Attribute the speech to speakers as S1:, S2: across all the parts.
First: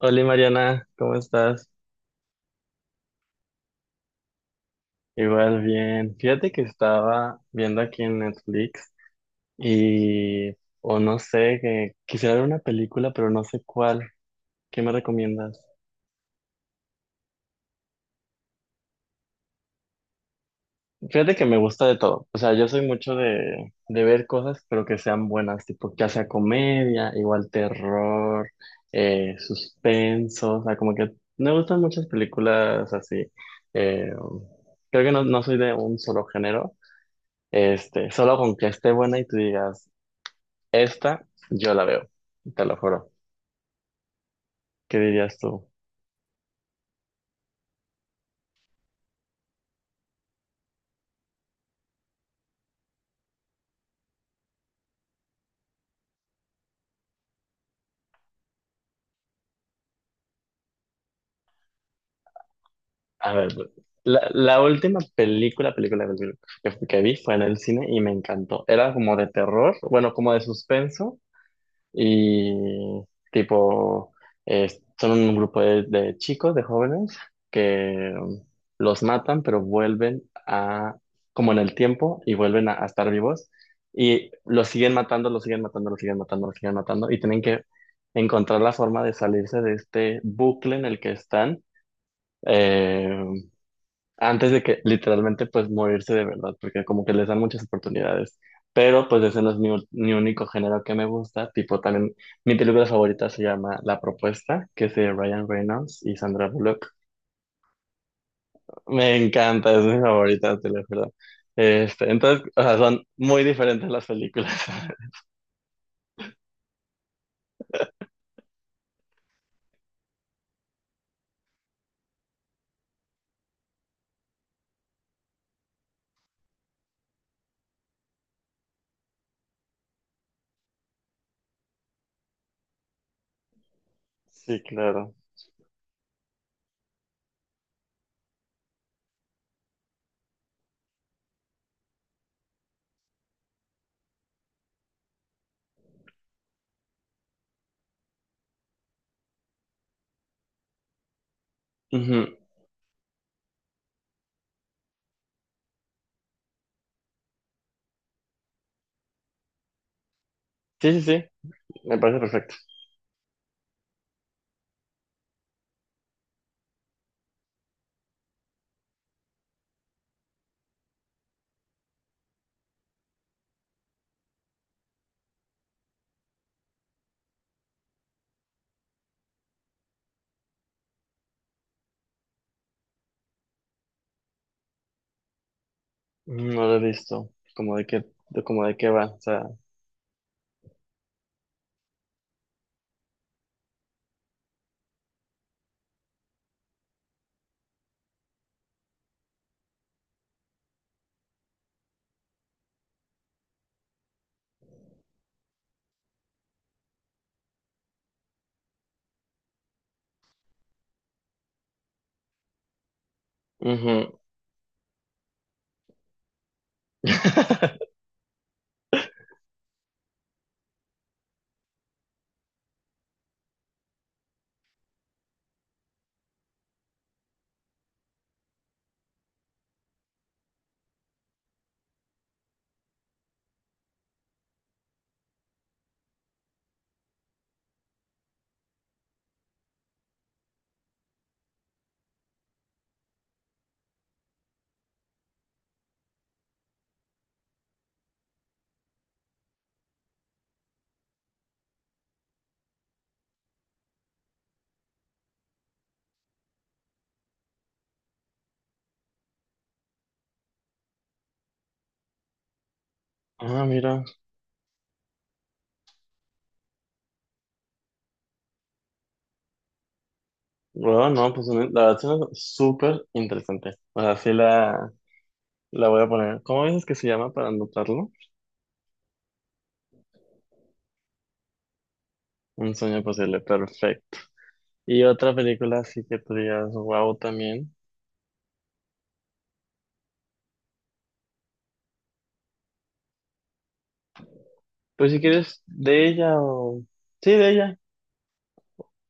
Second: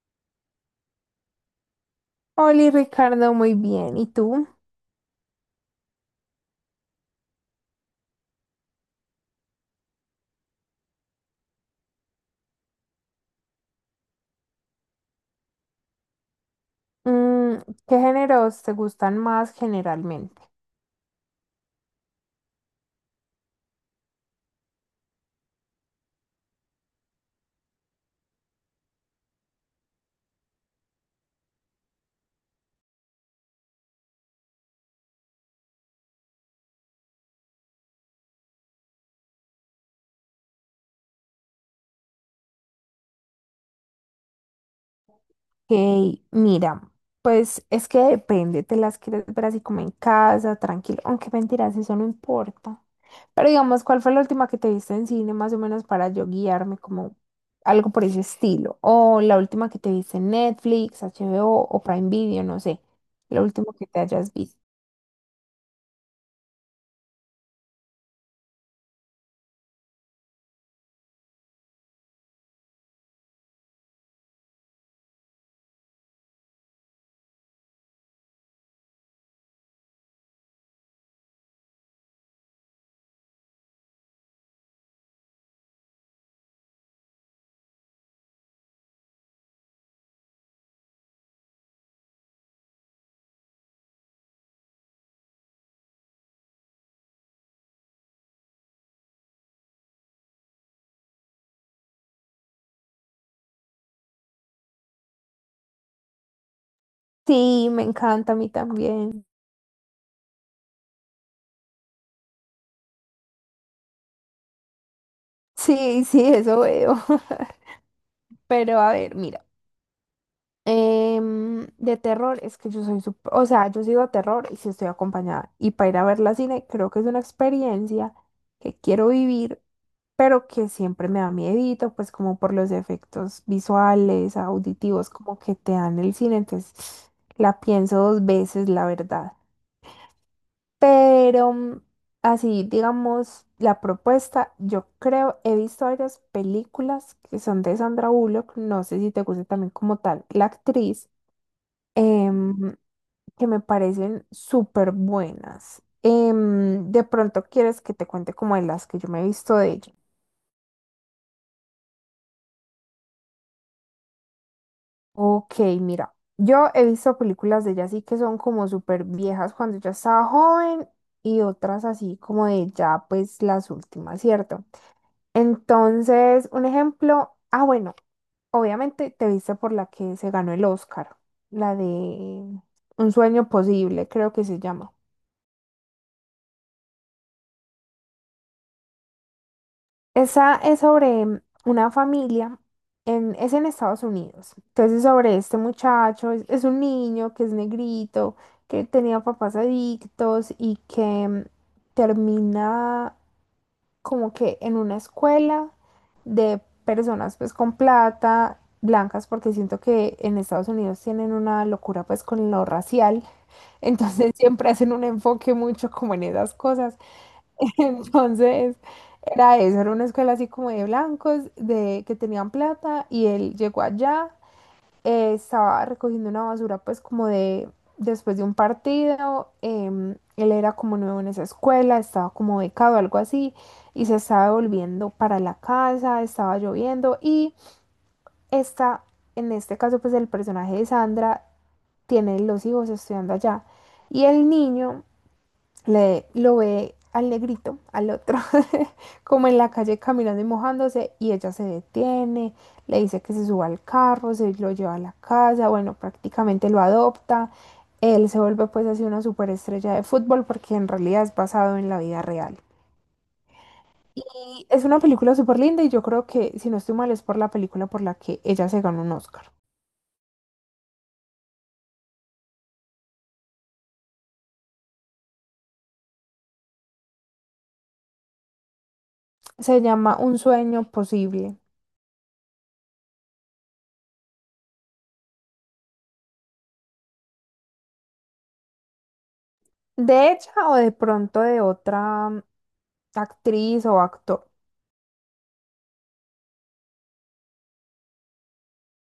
S1: Hola Mariana, ¿cómo estás?
S2: Hola Ricardo, muy bien. ¿Y tú?
S1: Igual bien. Fíjate que estaba viendo aquí en Netflix y, o no sé, que quisiera ver una película, pero no sé cuál. ¿Qué me recomiendas?
S2: Mm, ¿Qué géneros te gustan más generalmente?
S1: Fíjate que me gusta de todo. O sea, yo soy mucho de ver cosas, pero que sean buenas, tipo, ya sea comedia, igual terror, suspenso. O sea, como que me gustan muchas películas así. Eh, creo que no soy de un solo género. Este, solo con que esté buena y tú digas, esta, yo la veo, te lo juro. ¿Qué dirías tú?
S2: Hey, mira, pues es que depende, te las quieres ver así como en casa, tranquilo, aunque mentiras, eso no importa. Pero digamos, ¿cuál fue la última que te viste en cine más o menos para yo guiarme como algo por ese estilo? O la última que te viste en Netflix, HBO o Prime Video, no sé,
S1: A
S2: la
S1: ver,
S2: última que te
S1: la,
S2: hayas visto.
S1: la última película que vi fue en el cine y me encantó. Era como de terror, bueno, como de suspenso. Y tipo, son un grupo de chicos, de jóvenes, que los matan, pero vuelven a, como en el tiempo, y vuelven a estar vivos. Y los siguen matando, los siguen matando, los siguen matando, los siguen matando. Y tienen que encontrar la forma de salirse de este bucle en el que están. eh, antes de que literalmente pues morirse de verdad, porque como que les dan muchas oportunidades. Pero pues ese no es mi único género que me gusta, tipo también mi película favorita se llama La Propuesta, que es de Ryan Reynolds y Sandra Bullock.
S2: Sí, me encanta a mí
S1: Me
S2: también.
S1: encanta, es mi favorita, te lo juro. Este, entonces, o sea, son muy diferentes las películas.
S2: Sí, sí, eso veo. Pero a ver, mira, de terror es que yo soy súper, o sea, yo sigo a terror y si estoy acompañada. Y para ir a ver la cine, creo que es una experiencia que quiero vivir, pero que siempre me da miedito, pues como por los efectos visuales,
S1: Sí,
S2: auditivos,
S1: claro.
S2: como que te dan el cine. Entonces, la pienso dos veces, la verdad. Pero así, digamos, la propuesta, yo creo, he visto varias películas que son de Sandra Bullock, no sé si te gusta también como tal la actriz,
S1: Ujú.
S2: em, que me parecen súper buenas. De pronto quieres que te cuente como de las que yo me he visto de ella.
S1: Sí, sí, sí, me parece perfecto.
S2: Ok, mira, yo he visto películas de ella así que son como súper viejas cuando yo estaba joven y otras así como de ya pues las últimas, ¿cierto? Entonces, un ejemplo, ah, bueno, obviamente te viste por la que se ganó el Oscar, la de Un sueño posible, creo que se llama.
S1: No lo he visto, como de qué, de como de qué va, o sea.
S2: Esa es sobre una familia, es en Estados Unidos. Entonces, sobre este muchacho, es un niño que es negrito, que tenía papás adictos y que termina como que en una escuela de personas pues con plata, blancas, porque siento que en Estados Unidos tienen una locura pues con lo racial,
S1: Ujú.
S2: entonces siempre hacen un enfoque mucho como en esas cosas. Entonces era eso, era una escuela así como de blancos, de que tenían plata y él llegó allá estaba recogiendo una basura pues como de después de un partido, él era como nuevo en esa escuela, estaba como becado, algo así, y se estaba devolviendo para la casa, estaba lloviendo y esta, en este caso pues el personaje de Sandra tiene los hijos estudiando allá y el niño lo ve al negrito, al otro, como en la calle caminando y mojándose, y ella se detiene, le dice que se suba al carro, se lo lleva a la casa, bueno, prácticamente lo adopta, él se vuelve pues así una superestrella de fútbol porque en realidad es basado en la vida real.
S1: Ah, mira.
S2: Y es una película súper linda y yo creo que, si no estoy mal, es por la película por la que ella se ganó un Oscar.
S1: Bueno, no, pues la verdad suena súper interesante. O sea, la voy a poner. ¿Cómo dices que se llama para anotarlo?
S2: Se llama Un sueño posible.
S1: Un sueño posible, perfecto. Y otra película así que tú digas, wow, también.
S2: De ella o de pronto de otra actriz o actor.
S1: Pues si quieres, de ella o... Sí, de ella.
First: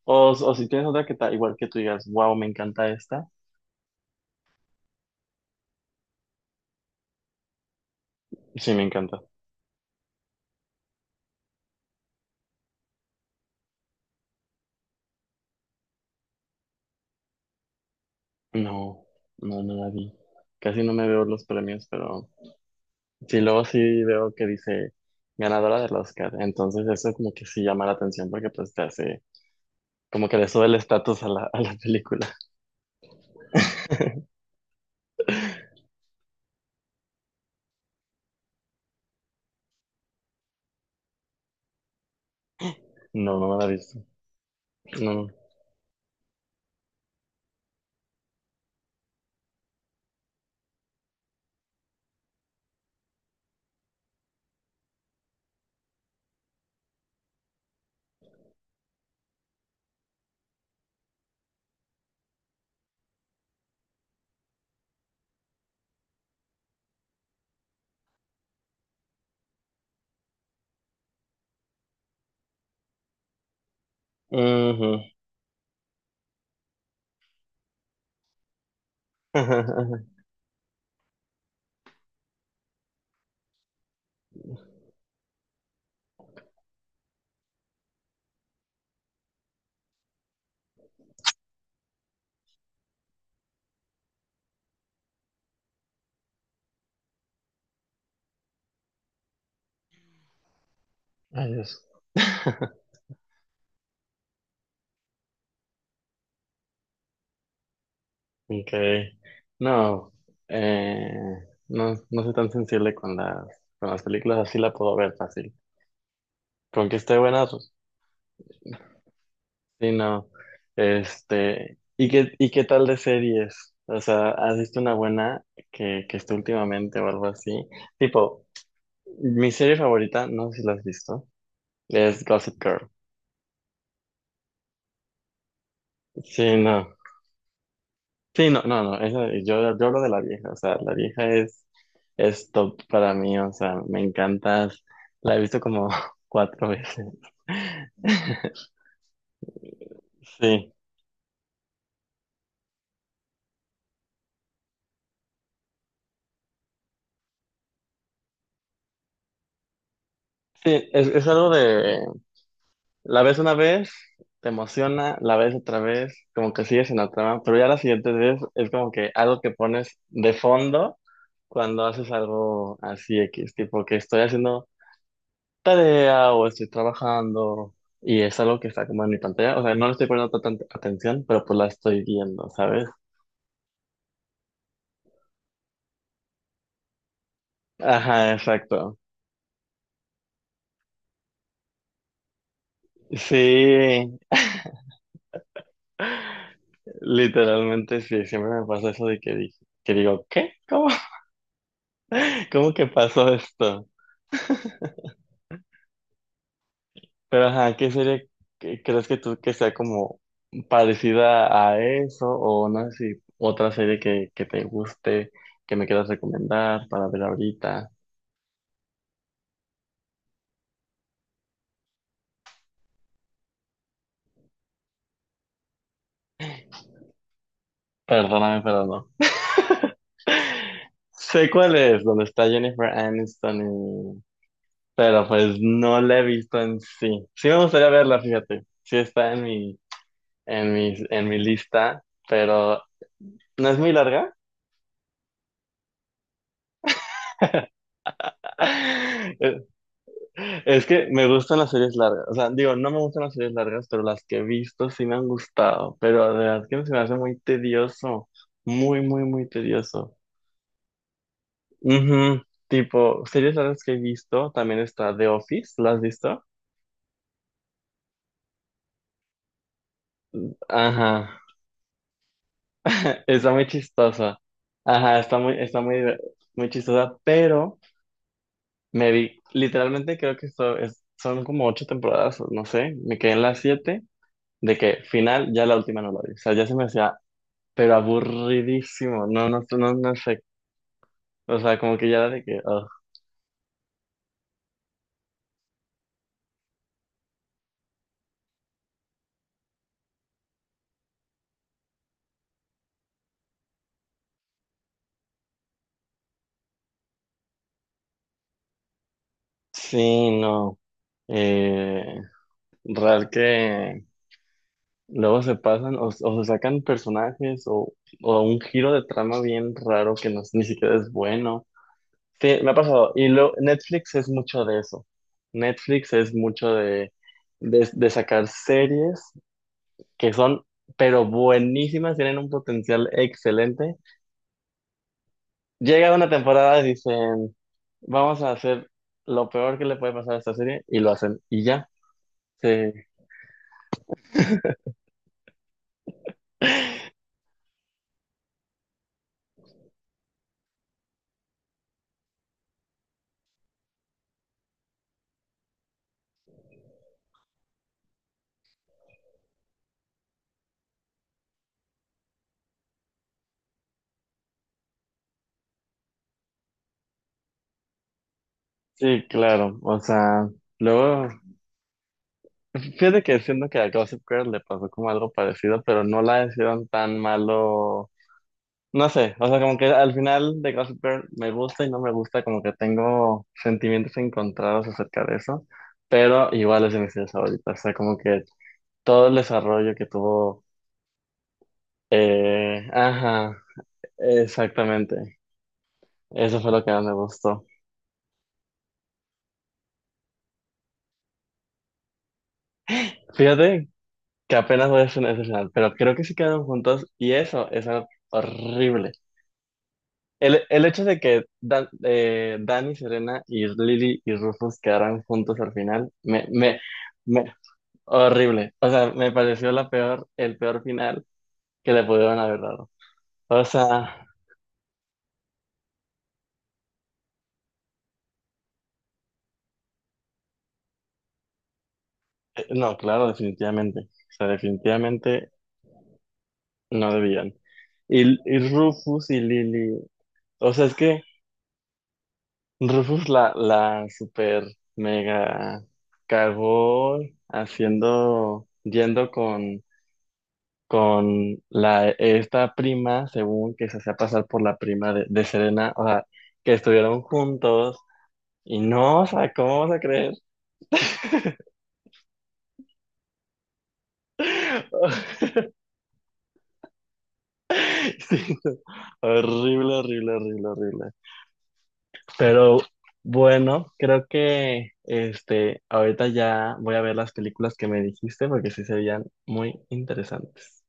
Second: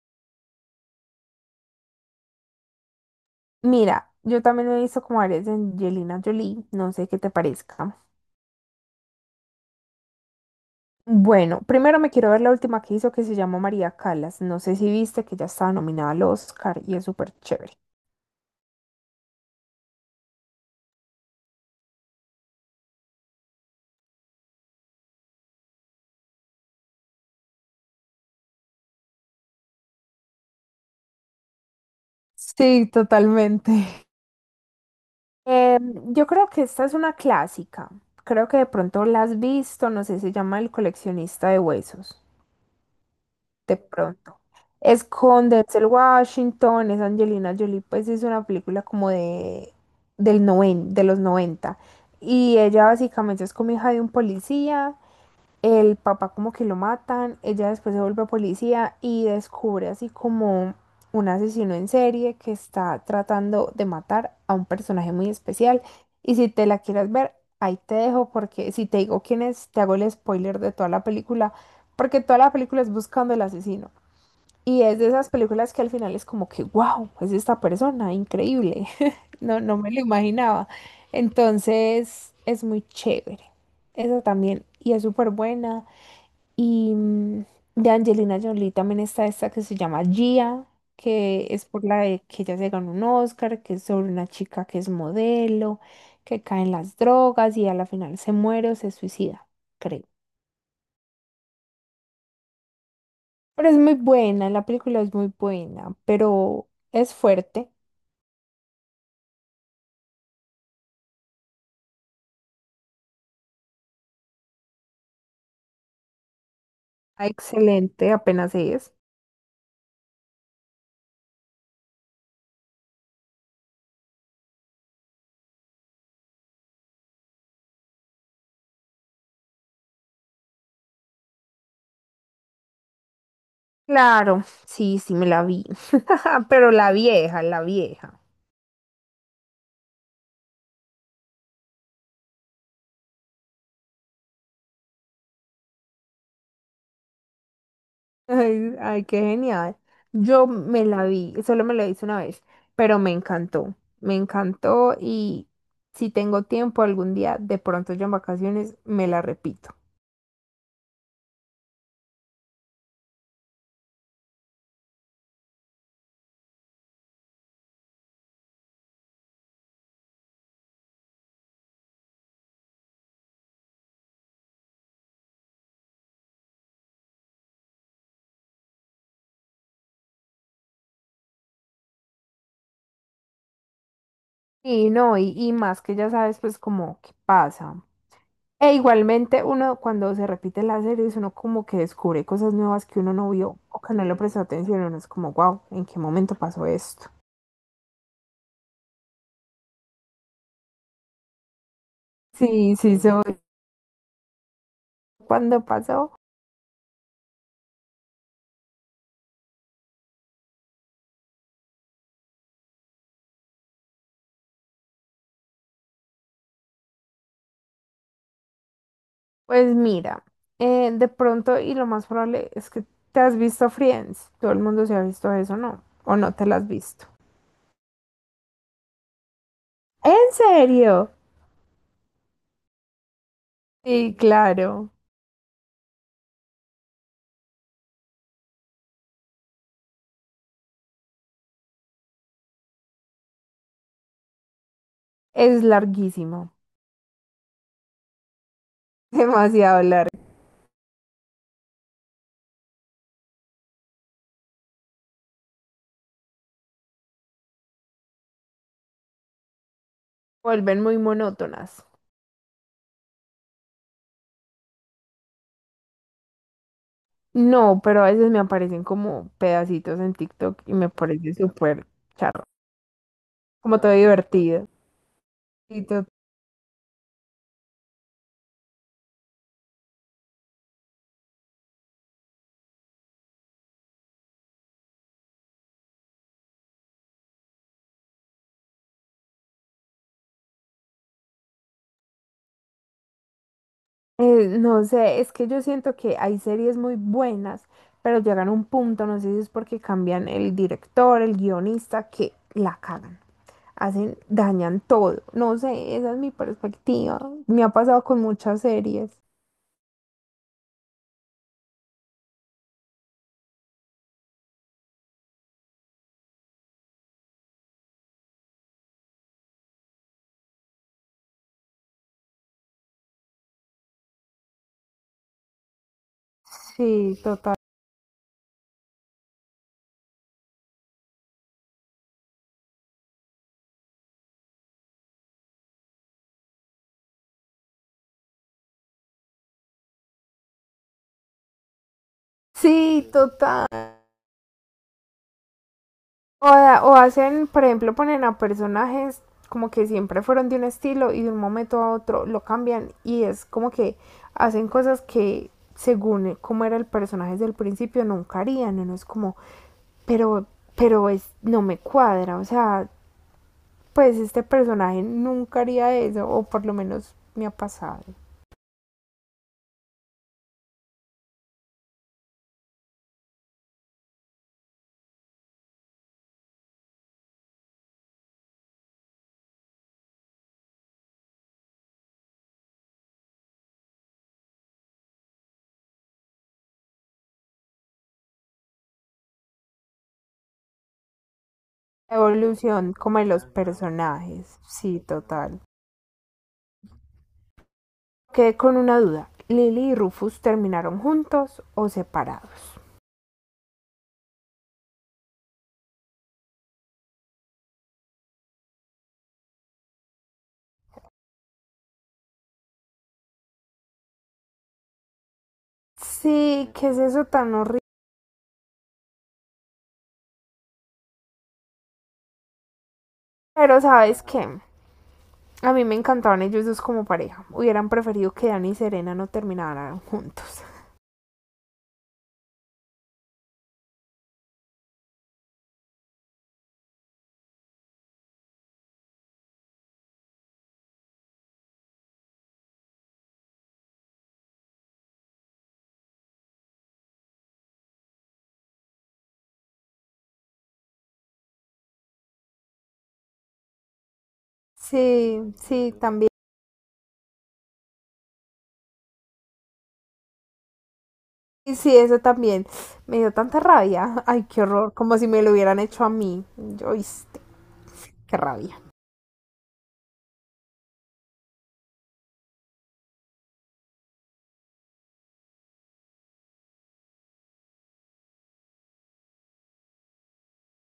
S1: O si tienes otra que está igual que tú digas, wow, me encanta esta.
S2: Mira, yo también he visto como varias de Angelina Jolie, no sé qué te parezca.
S1: Sí, me encanta.
S2: Bueno, primero me quiero ver la última que hizo que se llama María Callas. No sé si viste que ya estaba nominada al Oscar y es súper chévere.
S1: No, no, no la vi. Casi no me veo los premios, pero sí, luego sí veo que dice ganadora del Oscar. Entonces eso como que sí llama la atención porque pues te hace. Como que le sube el estatus a la película.
S2: Sí, totalmente. Eh, yo creo que esta es una clásica. Creo que de pronto la has visto, no sé, se llama El coleccionista de huesos.
S1: No, no me la
S2: De
S1: he visto.
S2: pronto. Es
S1: No.
S2: con Denzel Washington, es Angelina Jolie, pues es una película como de, del noven, de los noventa. Y ella básicamente es como hija de un policía, el papá como que lo matan, ella después se vuelve policía y descubre así como un asesino en serie que está tratando de matar a un personaje muy especial. Y si te la quieres ver, ahí te dejo porque si te digo quién es, te hago el spoiler de toda la película, porque toda la película es buscando el asesino. Y es
S1: Ujú.
S2: de esas películas que al final es como que, wow, es esta persona, increíble. No, no me lo imaginaba. Entonces es muy chévere. Esa también. Y es súper buena. Y de Angelina Jolie también está esta que se llama Gia, que es por la de que ella se ganó un Oscar, que es sobre una chica que es modelo, que cae en las drogas y a la final se muere o se suicida, creo.
S1: Ay, Dios.
S2: Pero es muy buena, la película es muy buena, pero es fuerte.
S1: Ok. No, eh, no, no soy tan sensible con con las películas, así la puedo ver fácil. Con que esté
S2: Ah,
S1: buena, pues,
S2: excelente, apenas es.
S1: sí, no. Este, ¿y y qué tal de series? O sea, ¿has visto una buena que esté últimamente o algo así? Tipo, mi serie favorita, no sé si la has visto, es Gossip Girl.
S2: Claro, sí, sí, me la vi.
S1: Sí,
S2: Pero la
S1: no.
S2: vieja, la vieja.
S1: Sí, no, no, no, yo hablo de la vieja, o sea, la vieja es top para mí, o sea, me encanta, la he visto como cuatro veces.
S2: Ay, ay, qué genial. Yo
S1: Sí,
S2: me la vi, solo me la hice una vez, pero me encantó. Me encantó y si tengo tiempo algún día, de pronto ya en vacaciones, me la repito.
S1: sí, es algo de, la ves una vez, te emociona, la ves otra vez, como que sigues en la trama, pero ya la siguiente vez es como que algo que pones de fondo cuando haces algo así X, tipo que estoy haciendo tarea o estoy trabajando y es algo que está como en mi pantalla. O sea, no le estoy poniendo tanta atención, pero pues la estoy viendo, ¿sabes?
S2: Y no, y más que ya sabes pues como qué pasa.
S1: Ajá,
S2: E
S1: exacto.
S2: igualmente uno cuando se repite las series uno como que descubre cosas nuevas que uno no
S1: Sí,
S2: vio o que no le prestó atención, uno es como, wow, ¿en qué momento pasó esto?
S1: literalmente sí, siempre me pasa eso de que digo, ¿qué? ¿Cómo?
S2: Sí,
S1: ¿Cómo que
S2: sí, sí.
S1: pasó
S2: Soy.
S1: esto?
S2: ¿Cuándo pasó?
S1: Pero ajá, ¿qué crees que tú que sea como parecida a eso? O no sé si otra serie que te guste, que me quieras recomendar para ver ahorita.
S2: Pues mira, de pronto y lo más probable es que te has visto Friends. Todo el mundo se ha visto eso, ¿no? ¿O no te lo has visto?
S1: Perdóname, pero no.
S2: ¿En serio?
S1: Sé cuál es, donde está Jennifer
S2: Sí,
S1: Aniston y...
S2: claro.
S1: Pero pues no la he visto en sí. Sí me gustaría verla, fíjate. Sí está en en mi lista, pero no es muy larga.
S2: Es larguísimo,
S1: Es
S2: demasiado largo.
S1: es que me gustan las series largas. O sea, digo, no me gustan las series largas, pero las que he visto sí me han gustado. Pero de verdad que se me hace muy tedioso. Muy, muy, muy tedioso.
S2: Vuelven muy monótonas.
S1: Ujú. Tipo, series largas que he visto, también está The Office, ¿la has visto?
S2: No, pero a veces me aparecen como pedacitos en TikTok y me parece
S1: Ajá,
S2: súper charro,
S1: está muy
S2: como todo
S1: chistosa.
S2: divertido.
S1: Ajá, está
S2: Y to-
S1: muy, muy chistosa, pero me vi, literalmente creo que son como ocho temporadas, o no sé, me quedé en las siete, de que final, ya la última no la vi. O sea, ya se me hacía, pero aburridísimo, no, no, no, no sé. O sea, como que ya era de que, ugh.
S2: no sé, es que yo siento que hay series muy buenas, pero llegan a un punto, no sé si es porque cambian el director, el guionista, que la cagan, hacen, dañan todo. No sé, esa es mi perspectiva. Me ha pasado con muchas series.
S1: Sí, no. Eh, real que luego se pasan o se sacan personajes o un giro de trama bien raro que no, ni siquiera es bueno. Sí, me ha pasado. Y lo, Netflix es mucho de eso. Netflix es mucho
S2: Sí, total.
S1: de sacar series que son, pero buenísimas, tienen un potencial excelente. Llega una temporada y dicen, vamos a hacer lo peor que le puede pasar a esta serie, y lo hacen, y ya. Sí,
S2: Sí, total. O hacen, por ejemplo, ponen a personajes como que siempre fueron de un estilo y de un momento a otro lo cambian y es como que hacen cosas que según cómo era el personaje desde el principio nunca harían. Uno es como, pero, pero es, no me cuadra. O sea, pues este personaje nunca haría eso o por lo menos me ha pasado.
S1: sí, claro. O sea, luego, fíjate que siento que a Gossip Girl le pasó como algo parecido, pero no la hicieron tan malo. No sé, o sea, como que al final de Gossip Girl me gusta y no me gusta, como que tengo sentimientos encontrados acerca de eso, pero igual es de mis series favoritas, o sea, como que todo el desarrollo que tuvo,
S2: Evolución como de los
S1: ajá,
S2: personajes. Sí,
S1: exactamente,
S2: total.
S1: eso fue lo que más me gustó.
S2: Quedé con una duda. ¿Lily y Rufus terminaron juntos o separados?
S1: Fíjate que apenas voy a hacer ese final, pero creo que sí quedaron juntos y eso es algo horrible. El hecho de que Dani, Serena y Lily y Rufus quedaran juntos al final,
S2: Sí, qué es eso
S1: me-
S2: tan horrible.
S1: horrible. O sea, me pareció el peor final que le pudieron haber dado. O
S2: Pero sabes
S1: sea,
S2: qué, a mí me encantaban ellos dos como pareja. Hubieran preferido que Dani y Serena no terminaran juntos.
S1: no, claro, definitivamente. O sea, definitivamente no debían. Y Rufus y Lily. O sea, es que Rufus la super mega cagó haciendo, yendo con la, esta prima, según que se hacía pasar por la prima de
S2: Sí, sí,
S1: Serena. O sea,
S2: también.
S1: que estuvieron juntos. Y no, o sea, ¿cómo vas a creer?
S2: Y sí, eso también. Me dio tanta rabia. Ay, qué horror. Como si me lo hubieran hecho a mí. Oíste, qué
S1: Sí,
S2: rabia.
S1: horrible, horrible, horrible, horrible. Pero bueno, creo que este, ahorita ya voy a ver las películas que me dijiste porque sí serían muy interesantes.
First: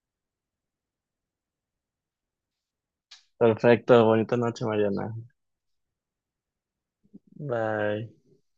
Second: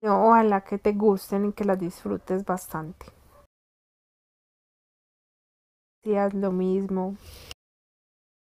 S2: No, ojalá que te gusten y que las disfrutes bastante.
S1: Perfecto, bonita noche, Mariana.
S2: Si haz lo mismo,
S1: Bye.